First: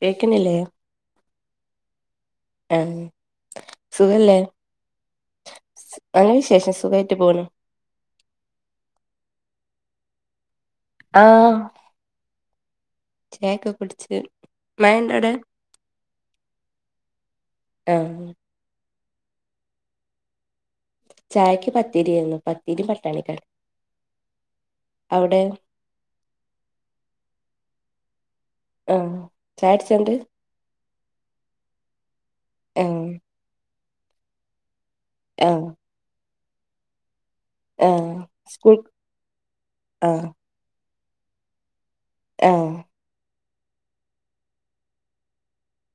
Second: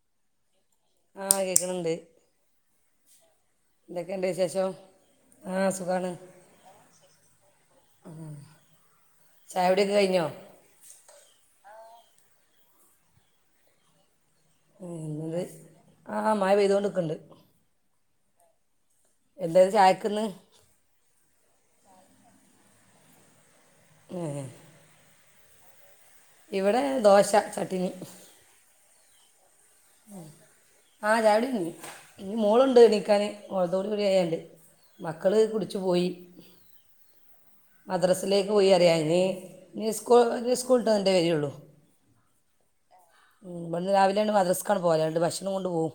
കേക്കണില്ലേ. ആ കേൾക്കുന്നുണ്ട്. ആഹ സുഖല്ലേ. വിശേഷം ആഹ് സുഖാണ് നല്ലവിശേഷം സുഖമായിട്ടു പോണു. ഉ ചായ കുടി ഒക്കെ കഴിഞ്ഞോ. ആഹ് ചായക്കെ കുടിച്ചു. എന്നണ്ട് ആ മഴ പെയ്തുകൊണ്ട്ക്കുന്നുണ്ട്. ആഹ് എന്തായ ചായക്കന്ന്. ചായക്ക് പത്തിരിയെന്നു പത്തിരി പട്ടാണി കറിയും ഏ അവ്ടെ ഇവിടെ ദോശ ചട്നി ആ ചായ കുടിച്ചോ ന്നട്ട് ആഹ് ചായുടി കയിഞ്ഞു ഇനി മോളുണ്ട് ആഹ് നീക്കാന് മോളത് കൂടി ആയാൽ മക്കള് ആഹ് കുടിച്ചു പോയി ആഹ് മദ്രാസിലേക്ക് പോയി സ്കൂൾ പറിയാം ഇനി സ്കൂൾ ആഹ് സ്കൂളിട്ട് വന്നിട്ടേ വരോളും ആഹ് ബട്ന്ന് രാവിലെണ്ട് മദ്രസ്ക്കാണ് പോലാണ്ട് ഭഷ്ണം കൊണ്ട് പോവും.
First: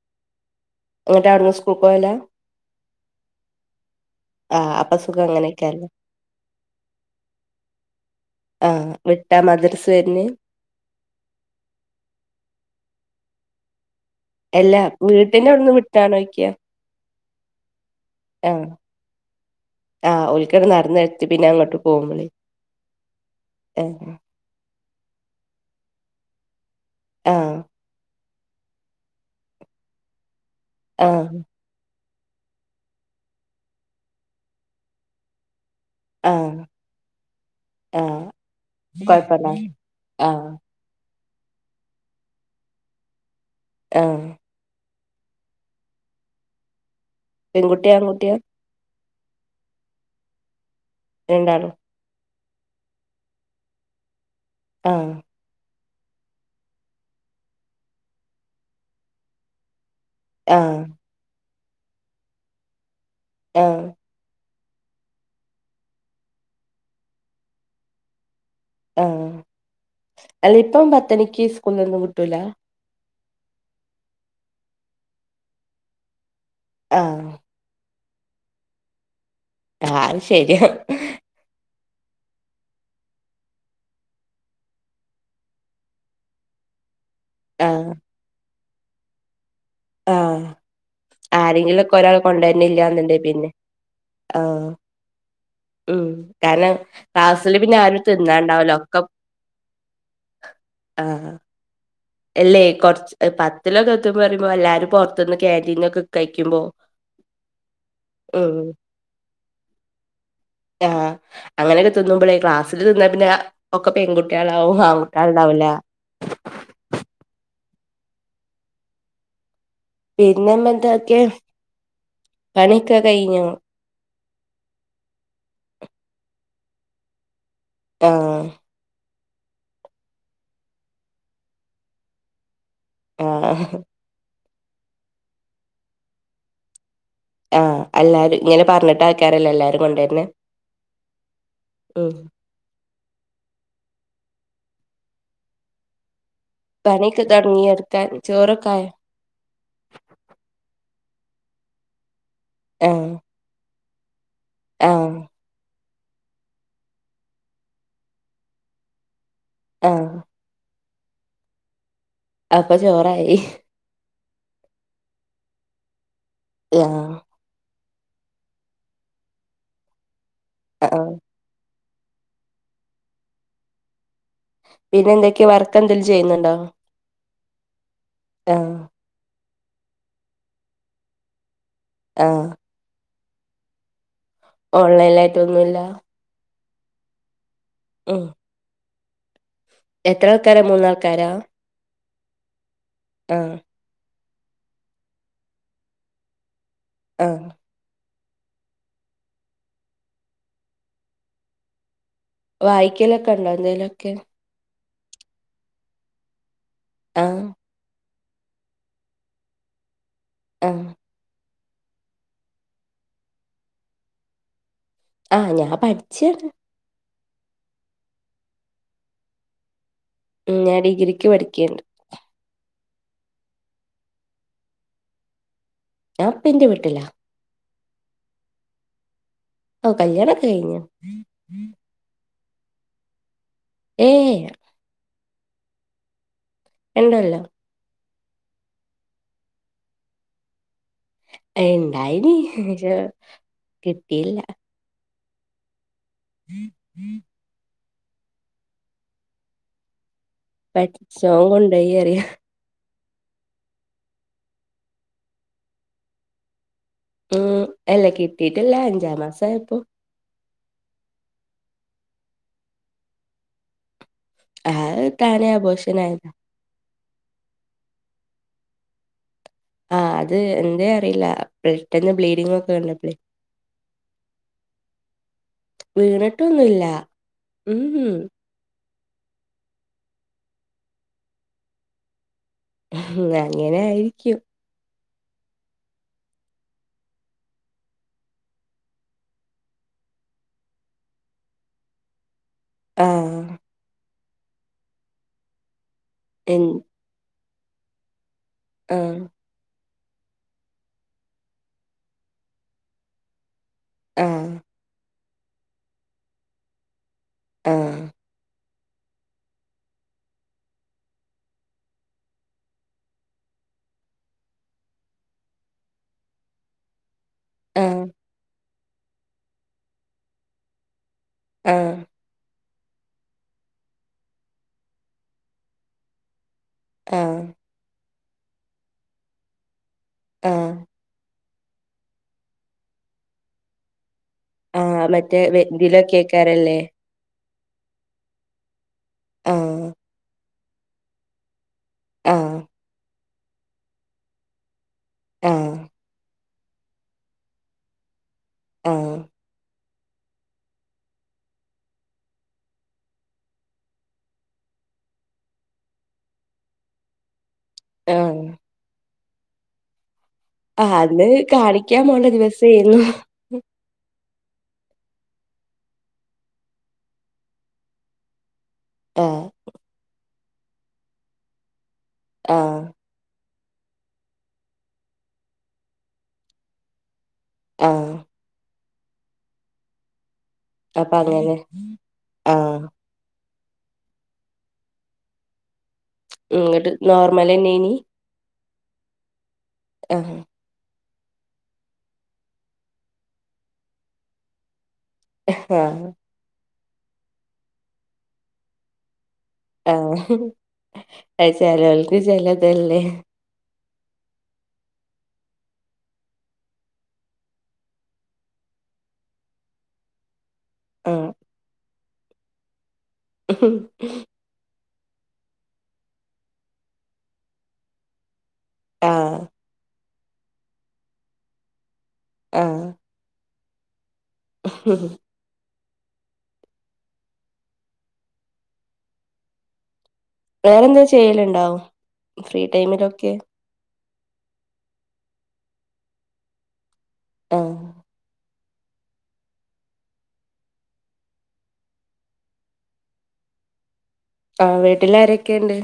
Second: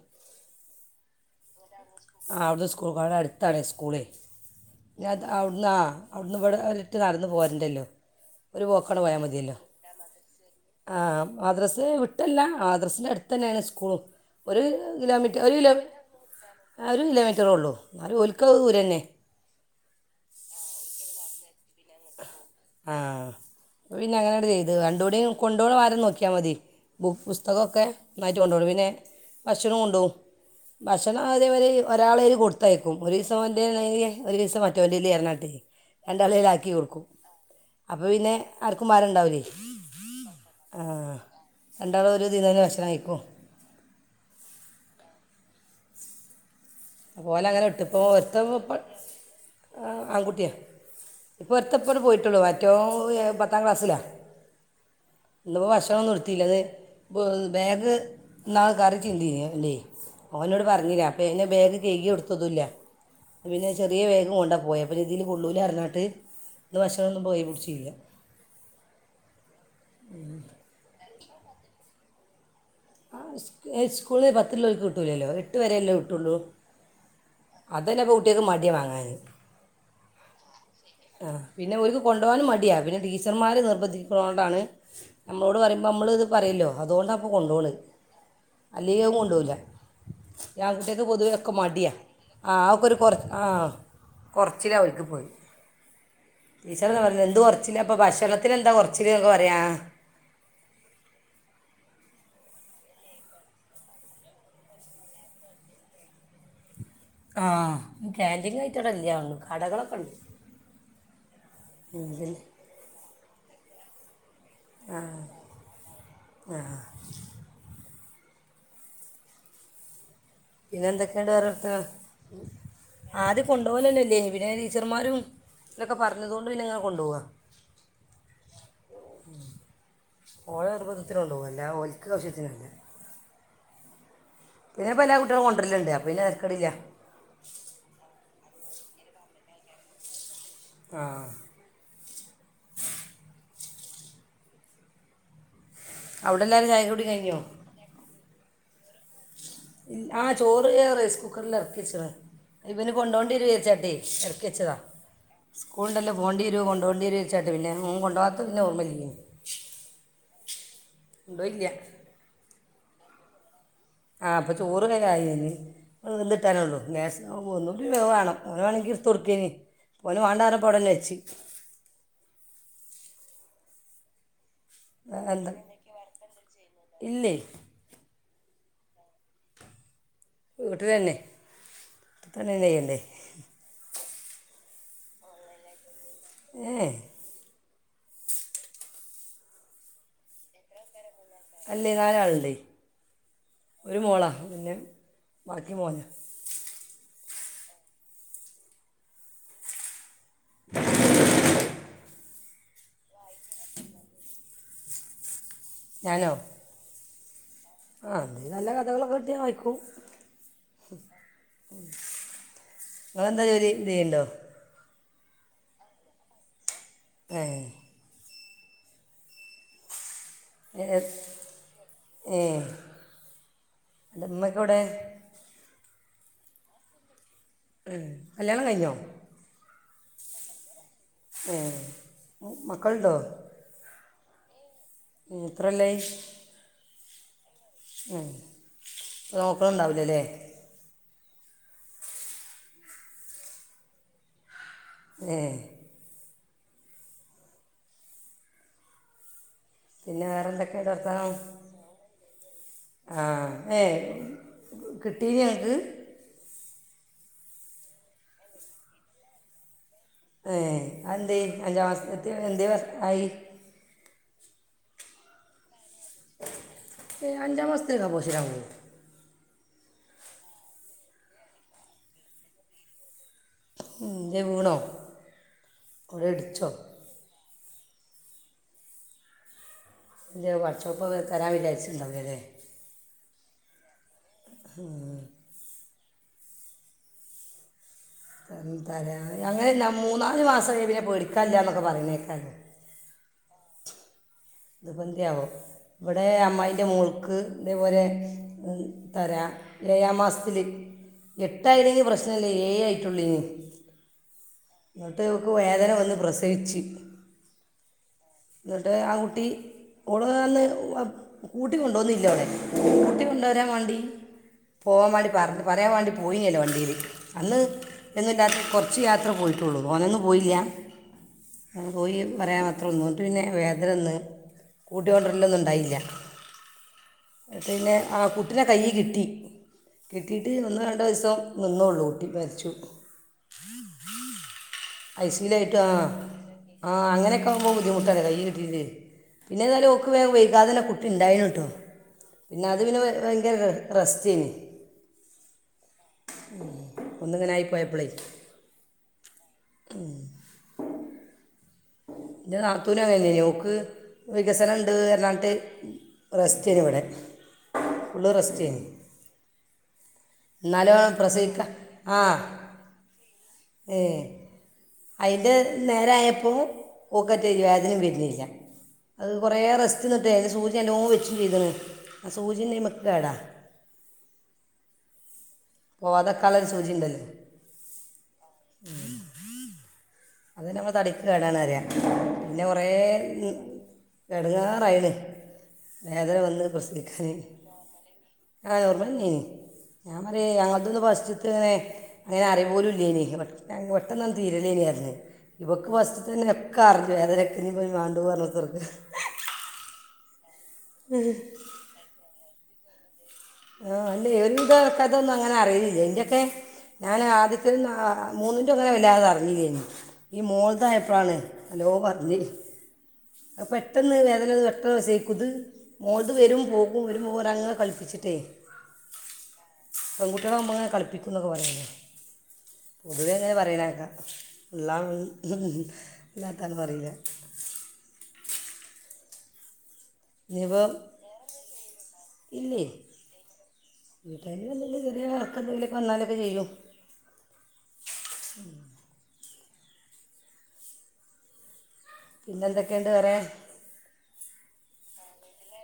എന്നിട്ട് അവിടുന്ന് സ്കൂൾക്ക് പോവലാ ആ അവിടുന്ന് സ്കൂൾ ക്കോവും അവിടെ അടുത്താണ് സ്കൂള് ആഹ് അപ്പൊ സുഖം ഞത് അവിടന്ന് ആ അങ്ങനെയൊക്കെയാല്ലേ അവിടന്ന് ഇവിടെറ്റം നടന്ന് പോരണ്ടല്ലോ ഒരു ആഹ വിട്ടാ മദ്രസ് വര്ണെ ആഹ മദ്രസ് വിട്ടല്ല മദ്രസ്സിന്റെ അടുത്ത് തന്നെയാണ് സ്കൂളും ഒരു അല്ല കിലോമീറ്റർ വീട്ടിന്റെ ഒരു കിലോ അവിടുന്ന് വിട്ടാണോയ്ക്കാ ഒരു കിലോമീറ്ററേ ഉള്ളൂ എന്നാലും ഒലക്കത് ദൂരം തന്നെ ആഹ ഓൽക്കൊക്കെ നടന്നു എത്തി പിന്നെ അങ്ങോട്ടും ആഹ ആഹ് പിന്നെ അങ്ങനെ അങ്ങട്ട് ചെയ് രണ്ടു കൂടിയും കൊണ്ടോവണ ഭാരം നോക്കിയാൽ മതി പു ആഹ് പുസ്തക്കൊക്കെ നന്നായിട്ട് കൊണ്ടോനു പിന്നെ ഭക്ഷണം കൊണ്ടോവും ഭക്ഷണം ആഹ് അതേമാരി ഒരാള്ളേൽ കൊടുത്തയക്കും ഒരു ദിവസം ഇവന്റെ ആണെങ്കിൽ ഒരു ദിവസം മറ്റൊന്റെയിൽ രണ്ടാളെല്ലും ആഹ് ആക്കികൊടുക്കും അപ്പോൾ ആഹ് പിന്നെ ആർക്കും ഭാരംണ്ടാവില്ലേ കൊഴപ്പല്ല ആഹ് ആ രണ്ടാളും ഒരു ഇതിന്ന് തന്നെ ഭക്ഷണ കഴിക്കും ആഹ് ഒലെ അങ്ങനെ ഇട്ട് പെൺകുട്ടിയാ ഇപ്പോൾ ആൺകുട്ടിയാ ഒരുത്തൻ ആൺകുട്ടിയാ ഇപ്പ രണ്ടാളും ഒരുത്തൻ ഇപ്പങ്ങട് പോയിട്ടുള്ളൂ മറ്റോൻ പത്താം ക്ലാസ്സിലാണ് ആഹ് ഇന്ന് ഇപ്പോ ഭക്ഷണം ഒന്നും ഇടുത്തില്ലെന്നു ബാഗ് ഇന്നാൾ കറി ചിന്തിനി അയിൽ ഓൻ ഇന്നോട് ആഹ് പറഞ്ഞില്ല അപ്പം പിന്നെ ബാഗ് കെഴുകി കൊടുത്തതുയില്ല പിന്നെ ആഹ് ചെറിയ ബേഗ് കൊണ്ടാ പോയെ അപ്പോ ഇഞ്ഞി ഇതിൽ കൊള്ളൂല അറിഞ്ഞാട്ട് ഇന്ന് ഭക്ഷണം ഒന്നും ഇപ്പോ കയ്യിൽ പിടിച്ചില്ല ആഹ അല്ല ഇപ്പം പത്തുമണിക്ക് സ്കൂൾന്നൊന്നും കിട്ടൂല ആ സ്കൂളിൽ പത്തുള്ളേർക്ക് കിട്ടൂലല്ലോ എട്ട് വരെ എല്ലേ കിട്ടുള്ളൂ ആഹ് അതന്നെപ്പോ കുട്ടിയാൾക്ക് മടിയാ വാങ്ങാന് ആ ഹ് അഹ് ശെരിയാ ആഹ് പിന്നെ ഓൽക്ക് കൊണ്ടുപോവാനും മടിയാ പിന്നെ ടീച്ചർമാര് നിർബന്ധിക്ക്ണതൊണ്ടാണ്. നമ്മളോട് പറയുമ്പോ നമ്മള് ഇത് പറയല്ലോ അതുകൊണ്ടപ്പോ കൊണ്ടു പോണേ ആഹ് അല്ലെൽ അതു കൊണ്ടൊല ആഹ് ആൺ കുട്ടിയാൾക് പൊതുവെ ഒക്കെ മടിയാ ആരെങ്കിലൊക്കെ ഒരാൾ ആ് ഓക്കൊരു കൊറ കൊണ്ടുവരുന്നില്ലാന്നുണ്ടേ ആ പിന്നെ ആഹ് കൊറച്ചിലാ അവര്ക്പത് ഉം കാരണം ക്ലാസില് പിന്നെ കുറച്ചിലാണ് അപ്പോൾ ആരും ഭക്ഷണത്തിന് തിന്നാണ്ടാവൂല എന്താ ഒക്കെ കുറച്ചിൽ എന്നൊക്കെ പറയാ ആഹ് അല്ലേ കൊറച്ച് പത്തിലൊക്കെ എത്തുമ്പോ പറയുമ്പോ എല്ലാരും പുറത്തുന്ന് കാന്റീന്നൊക്കെ കഴിക്കുമ്പോ ആഹ് കാന്റീൻ ഉം ആയിട്ട് അവ്ടെ ഇല്ല കടകളൊക്കെണ്ട് ആഹ് അങ്ങനെയൊക്കെ തിന്നു മ്പോളേ ക്ലാസ്സിൽ തിന്നാ പിന്നെ ഒക്കെ പെൺകുട്ടികളാവും ആണ് കുട്ടിയാള്ണ്ടാവൂല ആഹ് പിന്നെ പിന്നെമ്മന്തൊക്കെ ന്തൊക്കെയുണ്ട് വേറെ വർത്താനം പണിയൊക്കെ ആദ്യ കഴിഞ്ഞോ കൊണ്ടോ കൊണ്ടോവൽ തന്നെ ഇല്ലെനി പിന്നെ ടീച്ചർമാരും ഇവരൊക്കെ പറഞ്ഞതുതോണ്ട് പിന്നെങ്ങനെ കൊണ്ടുപോവാ ആഹ് ഓലെ നിർബന്ധത്തിനു കൊണ്ടോവാ അല്ലതെ ഓൽക്ക് ആവശ്യത്തിനല്ല അഹ് പിന്നെപ്പ എല്ലാ കുട്ട്യാളും കൊണ്ടുര്ല്ണ്ട് അപ്പ പിന്നെ തേര്ക്കടില്ലാ. ആഹ് എല്ലാരും ഇങ്ങനെ പറഞ്ഞിട്ടക്കാരല്ല എല്ലാരും കൊണ്ടരുന്നെ ആഹ് ഉം അവിടെല്ലാരു പണിയൊക്കെ തൊടങ്ങൊയൊ ഇട്ക്കാൻ ചോറൊക്കായൊ ആ ചോറ് റൈസ് കുക്കറിൽ എറക്കി വച്ചതാ ഇവന് ആഹ് കൊണ്ടോണ്ടിനു വിചാരിച്ചാട്ടേയ് എറക്കി വെച്ചതാ ആഹ് സ്കുൾ ണ്ടല്ലൊ പൊണ്ടിരൊ കൊണ്ടൊണ്ടിയരൊ ചാരിച്ചാട്ട് ഓൻ കൊണ്ടൊ കാത്ത പിന്നെ ഒർമ ഇല്ല്യനി ആഹ്‌ ണ്ടൊയില്ല്യ അപ്പൊ ചോറായി ആഹ് അപ്പം ചോറ്ങ്ങട്ട് ആയിവര്ന് അത് വെത്ന്ട്ടനൊള്ളു മേസ ആഹ് ഒന്നുടിം വേവാണം ഓൻ മാണകിൽ ഇട്തൊട്ക്കേനി ഓൻ മാണ്ടർഞ്ഞപ്പൊ അവിടെതന്നെ ആഹ് വെച്ച് പിന്നെ എന്തൊക്കെയാ വർക്ക് എന്തെലും ചെയ്യുന്നുണ്ടോ ഇല്ലേയ് ആഹ് വീട്ടിലെ നന്നെ ആഹ് ഇവിട്ത്തണിന്നെ കയ്യണ്ടെ ഓൺലൈനായിട്ടൊന്നുല്ല ഏയ് മ്മ് എത്രൾക്കാര മൂന്നാൾക്കാരോ അല്ലേ നാലാള്ണ്ടെ ആഹ് ഒരു മോളാ പിന്നെ ബാക്കി മോനാ ആഹ് [inaudible] വായിക്കലൊക്കെ ഇണ്ടോ എന്തേലോക്കെ ഞാനോ ആഹ് ആഹ് അങ്ങനെ നല്ല കഥകളൊക്കെ കിട്ടിയ വായിക്കും ആഹ്‌ ഇങ്ങക്കെന്താ ജോലി ന്തേണ്ടോ? ആഹ് ഞാൻ പഠ്‌ച്ചാണ്. ഏഹ് ഞാൻ ഡിഗ്രിക്ക് പഠിക്കേണ്. ഏഹ് ൻ്റെമ്മാക്കെവടെ? ഞാപ്പന്റെ വീട്ടിലാ. ആഹ് കല്യാണം കഴിഞ്ഞോ? ഓഹ് കല്യാണോക്കെ കഴിഞ്ഞു ഏഹ് മ് മക്കള്ണ്ടോ? ഏയ് ഇല്ല ഉം എത്ര കൊല്ലായി? രണ്ടൊല്ലം ഉം നോക്ക്ണ് ണ്ടാവൂല്ലല്ല. ഏയ് ഇണ്ടായില്ല [unintelligible] കിട്ടില്ല. ഏഹ്‌ [inaudible] പിന്നെ വേറെന്തെ പട്ച്ചോൻ കൊണ്ടോയി യറ്യാ ആഹ് ഏയ് കിട്ടീന്യോ ങ്ങക്ക്? ഉം അല്ല കിട്ടിട്ടില്ല അഞ്ചാം മാസയപ്പോ ഏഹ് അതെന്തേ അഞ്ചാം മാസത്ത്ത്തെ എന്തേ ആയി? അത് താനെ അബോഷനായി. ഏഹ് അഞ്ചാം മാസത്തിലൊക്കെ അബോർഷനാകോ? ആഹ് അത് എന്തേ അറീല്ല പെട്ടെന്ന് ബ്ലീഡിങ്ങൊക്കെ വന്നപ്ലേയ് എന്തേ വീണോ വീണ് അവിടെ ഇടിച്ചോ ട്ടൊന്നുല്ല ഉം ഉം എന്ത്യാവൊ പാട്ച്ചോപ്പത് തരാൻ വിചാര്ച്ച്ണ്ടാവൂല്ലല്ലേ ഇല്ല അങ്ങനായിരിക്കും. ഉം [unintelligible] തരാ ഞങ്ങനല്ല മൂന്നാല് മാസം കഴ്ഞ്ഞാ പിന്നെ പേടിക്കാല്ലാന്നൊക്കെ പറിണേക്കാലോ ആഹ് ഇത് പെന്ത്യാവോ ഇവടെ എൻ അമ്മായിൻ്റെ മോൾക്ക് ഇതേപോലെ [unintelligible] ആഹ് തരാ ഏഴാം മാസത്തില് എട്ടായിണെങ്കി പ്രശ്നല്ല ഏഴായിട്ടൊള്ളേ നി ആഹ് ന്നട്ട് ഓക്ക് വേദന വന്ന് പ്രസവിച്ച്. ആഹ് ന്നട്ട് ആ കുട്ടി ഓള് അന്ന് അപ് കൂട്ടി കൊണ്ടോന്നില്ലോളേ കൂട്ടിക്കൊണ്ടോരാൻ വാണ്ടി പോവാൻ വേണ്ടി പർഞ്ഞ് പറ്യാൻ വാണ്ടി പോയിന്യേല്ലോ വണ്ടീല് അന്ന് ആഹ് എന്നുല്ലാത്ത കൊർച്ച് യാത്ര പോയിട്ടൊള്ളൂ തോനൊന്നും പോയില്ല അ ആഹ് പോയി പറ്യാ മാത്ര [unintelligible] ന്നട്ട് പിന്നെ വേദന വന്ന് കൂട്ടി കൊണ്ട്രെലൊന്നുണ്ടായില്ല. ആഹ് ന്നട്ട് പിന്നെ ആ കുട്ടിനെ കയ്യി കിട്ടി കിട്ടിട്ട് ആഹ് ഒന്നോ രണ്ടോ ഇസം നിന്നോള്ളൂ കുട്ടി മരിച്ചു. ആഹ് ഐ മറ്റേ സി യു വെ ലായിട്ട് ആഹ് ഇതിലൊക്കെക്കാരല്ലേ ആഹ് അങ്ങനെ ക്കാവുമ്പം ബുദ്ധിമുട്ടല്ലെ കൈ കിട്ടീട്ട് ആഹ് പിന്നെതാലും ഓക്ക് വേം വൈകാതെന്നെ കുട്ടി ണ്ടായിണ് ട്ടോ ആഹ് പിന്നെ അത് പിന്നെ ഭയങ്കര റെസ്റ്റെനി ആഹ് ഉം ഒന്ന്ങ്ങനായി പോയപ്പളേയ് ആഹ് ഉം എന്റെ നാത്തൂന അങ്ങനന്ന ഓക്ക് വികസനണ്ട് പറഞ്ഞിട്ട റെസ്റ്റ് ചെയ്യന് ഇവിടെ ഫുള്ള് ആഹ് റെസ്റ്റ് ചെയ്യന് ന്നാലു ആഹ് അന്ന് പ്രസവിക്ക കാണിക്കാൻ ആ പോണ്ട ദിവസേന്നു ഏ അതിൻ്റെ നേര ആയപ്പോൾ ഓക്കറ്റയും വേതനയും വരുന്നില്ല ആഹ് കുറേ റെസ്റ്റ്ന്നിട്ടേ അന് സൂചിൻ വെച്ച്ചെയ്തത് ആ സൂചിൻ ആഹ് മെക്കേടാ ഓ അതൊക്കാള സൂചിയുണ്ട ആ. [inaudible] അത് നമ്മൾ അപ്പൊ തടിക്ക് അങ്ങനെ കേടാന്ന് പറയാ പിന്നെ ആഹ് കുറേ എടങ്ങാറായിണ് ങ്ങട്ട് നോർമൽ തന്നെനി ആ നോർമല് തന്നെയാനി ഞാൻ ആഹ് പറയ് നോർമൽ പസ്റ്റ് നെ അങ്ങനെ അറിവോലും ഇല്ലാഞ്ഞ് പെട്ടും തീര നില്ലേന ഇവക്ക് അ ആഹ് തന്നെ ഒക്കെ അറിഞ്ഞു വേദനക്കിനഞ് പോയി മാണ്ടപോ പറഞ്ഞത്തർക്ക് ആഹ് അ ചിലവൾക്ക് ചിലതല്ലേ ആ അല്ലേ ഒരു ഇതക്ക അതൊന്നും അങ്ങനെ അറിയില്ല എന്റെയൊക്കെ ഞാൻ ആദ്യത്തെ മൂന്നിറ്റ അങ്ങനെ വല്ലാതെ അറിഞ്ഞ കഴഞ്ഞു ഈ ആഹ് മോൾതയപ്പോഴാണ് മോള് പറഞ്ഞേ അപ്പ പെട്ടെന്ന് വേദനത് ക്കസക്കത് മോൾത് വരും പോകും വരുമ്പോൾരാ അങ്ങനെ കളിപ്പിച്ചിട്ടേ ആഹ് പെൺകുട്ടികളെ നമ്മൾെ കളിപ്പിക്കും എന്നൊക്കെ പറയുന്നേ ആഹ് പൊതുവേ അങ്ങനെ പറയാനക്കാ എല്ലാം എല്ലാ തന്മറല്ല ഇനിയിപ്പോൾ വേറെന്താ ചെയ്യലുണ്ടാ ഫ്രീ ടൈമിലൊക്കെ വീട്ടായൽ വല്ല ചെറിയ ആൾക്കെ എന്തെിലുമൊക്കെ വന്നാലൊക്കെ ചെയ്യും. ആ.. പിന്നെ എന്തൊക്കെയുണ്ട് പറയാൻ ആ വീട്ടിലാരൊക്കെയുണ്ട്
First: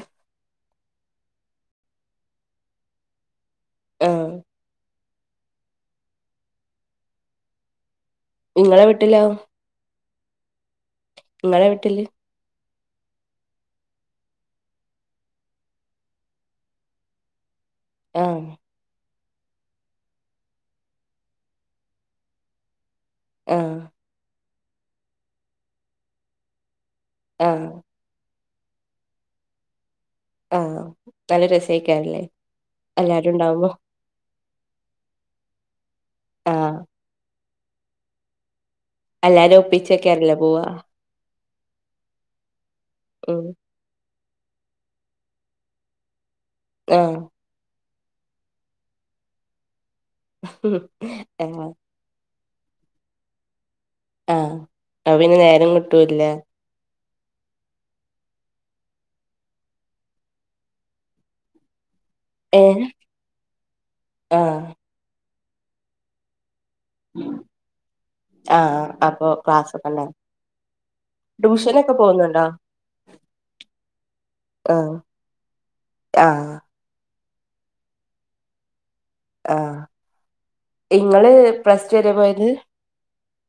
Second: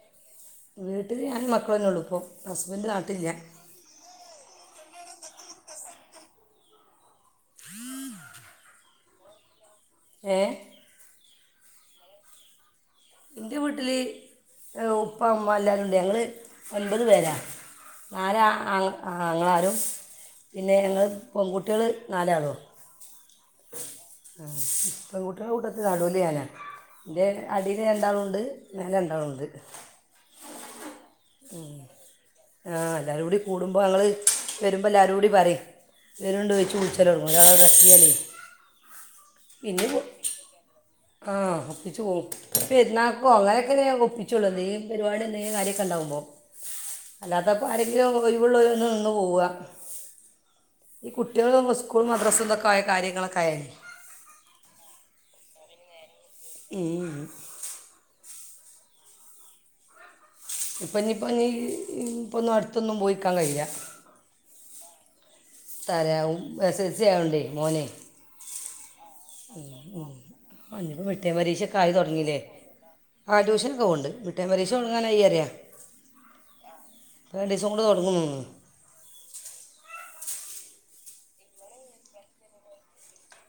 വീട്ടില് ഞാൻ മക്കളന്നെ ഉള്ളു ഇപ്പോ ഹസ്ബൻഡ് നാട്ടില്ല ആഹ് നിങ്ങളെ വീട്ടിലാ ഏഹ് നിങ്ങളുടെ വീട്ടില് എന്റെ വീട്ടില് ഉപ്പ അമ്മ എല്ലാവരുണ്ട് ഞങ്ങള് ഒന്പത് പേരാണ് നാല ആഹ് ങ്ങളാരും പിന്നെ ഞങ്ങള് പെൺകുട്ടികൾ നാലാളോ ആഹ് ആ ഇപ്പം കൂട്ട കൂട്ടത്ത് നടുലിയാന എൻ്റെ ആഹ് അടി രണ്ടാളുണ്ട് ഞാൻ രണ്ടാളുണ്ട് ആഹ് നല്ല ഉ രസേക്കാരല്ലേ ആ എല്ലാവരും എല്ലാരും കൂടി ഉണ്ടാവുമ്പോ കൂടുമ്പോൾ ഞങ്ങള് വരുമ്പോ എല്ലാവരും കൂടി പറ വരണ്ട് ആഹ് വെച്ചച്ച് വിളിച്ചാലോട ഒരാള ചെയല്ലേ അല്ലരും ഒപ്പിച്ചകേെറല്ല പോവാ ആ പിച്ച പെരുന്നാൾക്ക് ഉം അ ഒപ്പിച്ചുള്ളത് നീ ഒരുപാട് കാര്യൊക്കെ ഉണ്ടാവുമോ ആഹ് അതപ്പോൾ ആരെങ്കിലും കഴിവൂള്ള ഒന്ന് നിന്ന് പോവുക ഉം ഈ ആഹ് കുട്ടികള് സ്കൂളും മദ്രസ്സൊക്കെയകാര്യങ്ങളൊക്കൊയാലൽ ആഹ അ പിന്നെ നേരം കിട്ടൂല്ലേ ഉം ഇപ്പംന്നിപ്പന്നി പ്പൊന്നും ഏഹ് അട്ത്തൊന്നും പോയിക്കാൻ കയ്യൂല ആഹ് താറ്യ എസ് എൽ സി ആയോണ്ടേയ് മോനെയ് ആഹ് അപ്പൊ ഉം ക്ലാസ്സൊക്കെ ഉം ഉണ്ടാവും ആഹ് നിപ്പോമിടുക്കി മിട് ടെം പരീക്ഷക്കായി ട്യൂഷനൊക്കെ തൊടങ്ങിലേ പോകുന്നുണ്ടോ ആ ട്യൂഷനൊക്കെ പോവ്ണ്ട്. മിട്ടേം പരീശ ആഹ് തൊട്ങ്ങാനായി അറ്യ ആഹ് പ്പൊ രണ്ടീസം കൊണ്ട് തൊട്ങ്ങും ആഹ് ഇങ്ങള് പ്ലസ് റ്റു വരെ പോയത്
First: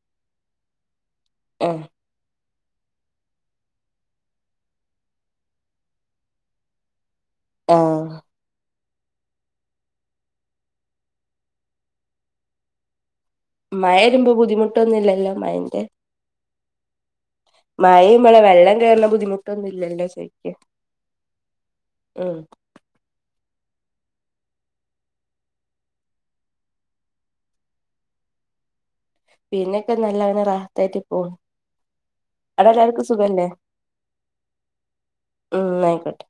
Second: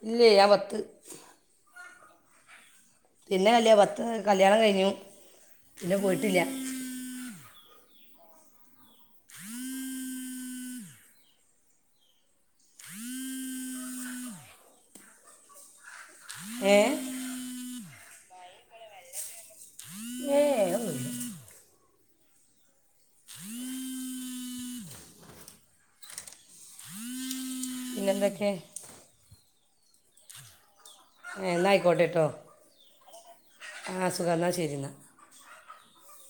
ഇല്യേ ഞാൻ പത്ത് ഉം പിന്നെ കല്യാ പത്ത് കല്യാണം കഴിഞ്ഞു. പിന്നെ പോയിട്ടില്ല ആഹ് മഴ വരുമ്പോ ബുദ്ധിമുട്ടൊന്നുമില്ലല്ലോ മയന്റെ ഏഹ് മഴയുമ്പളെ വെള്ളം കേറുന്ന ബുദ്ധിമുട്ടൊന്നും ഇല്ലല്ലോ ഏ ചോയ്ക്ക്യ ഒന്നുമില്ല ഉം പിന്നെന്തൊക്കെ? പിന്നെക്കെ നല്ലനെ റാഹത്തായിട്ട് പോണ് ഏഹ് ന്നാ ഐക്കോട്ടെ ട്ടോ, അവിടെ എല്ലാവർക്കും സുഖല്ലേ ആ സുഖം ന്നാ ശരി ന്നാ ഉം ന്നാഐക്കോട്ടെ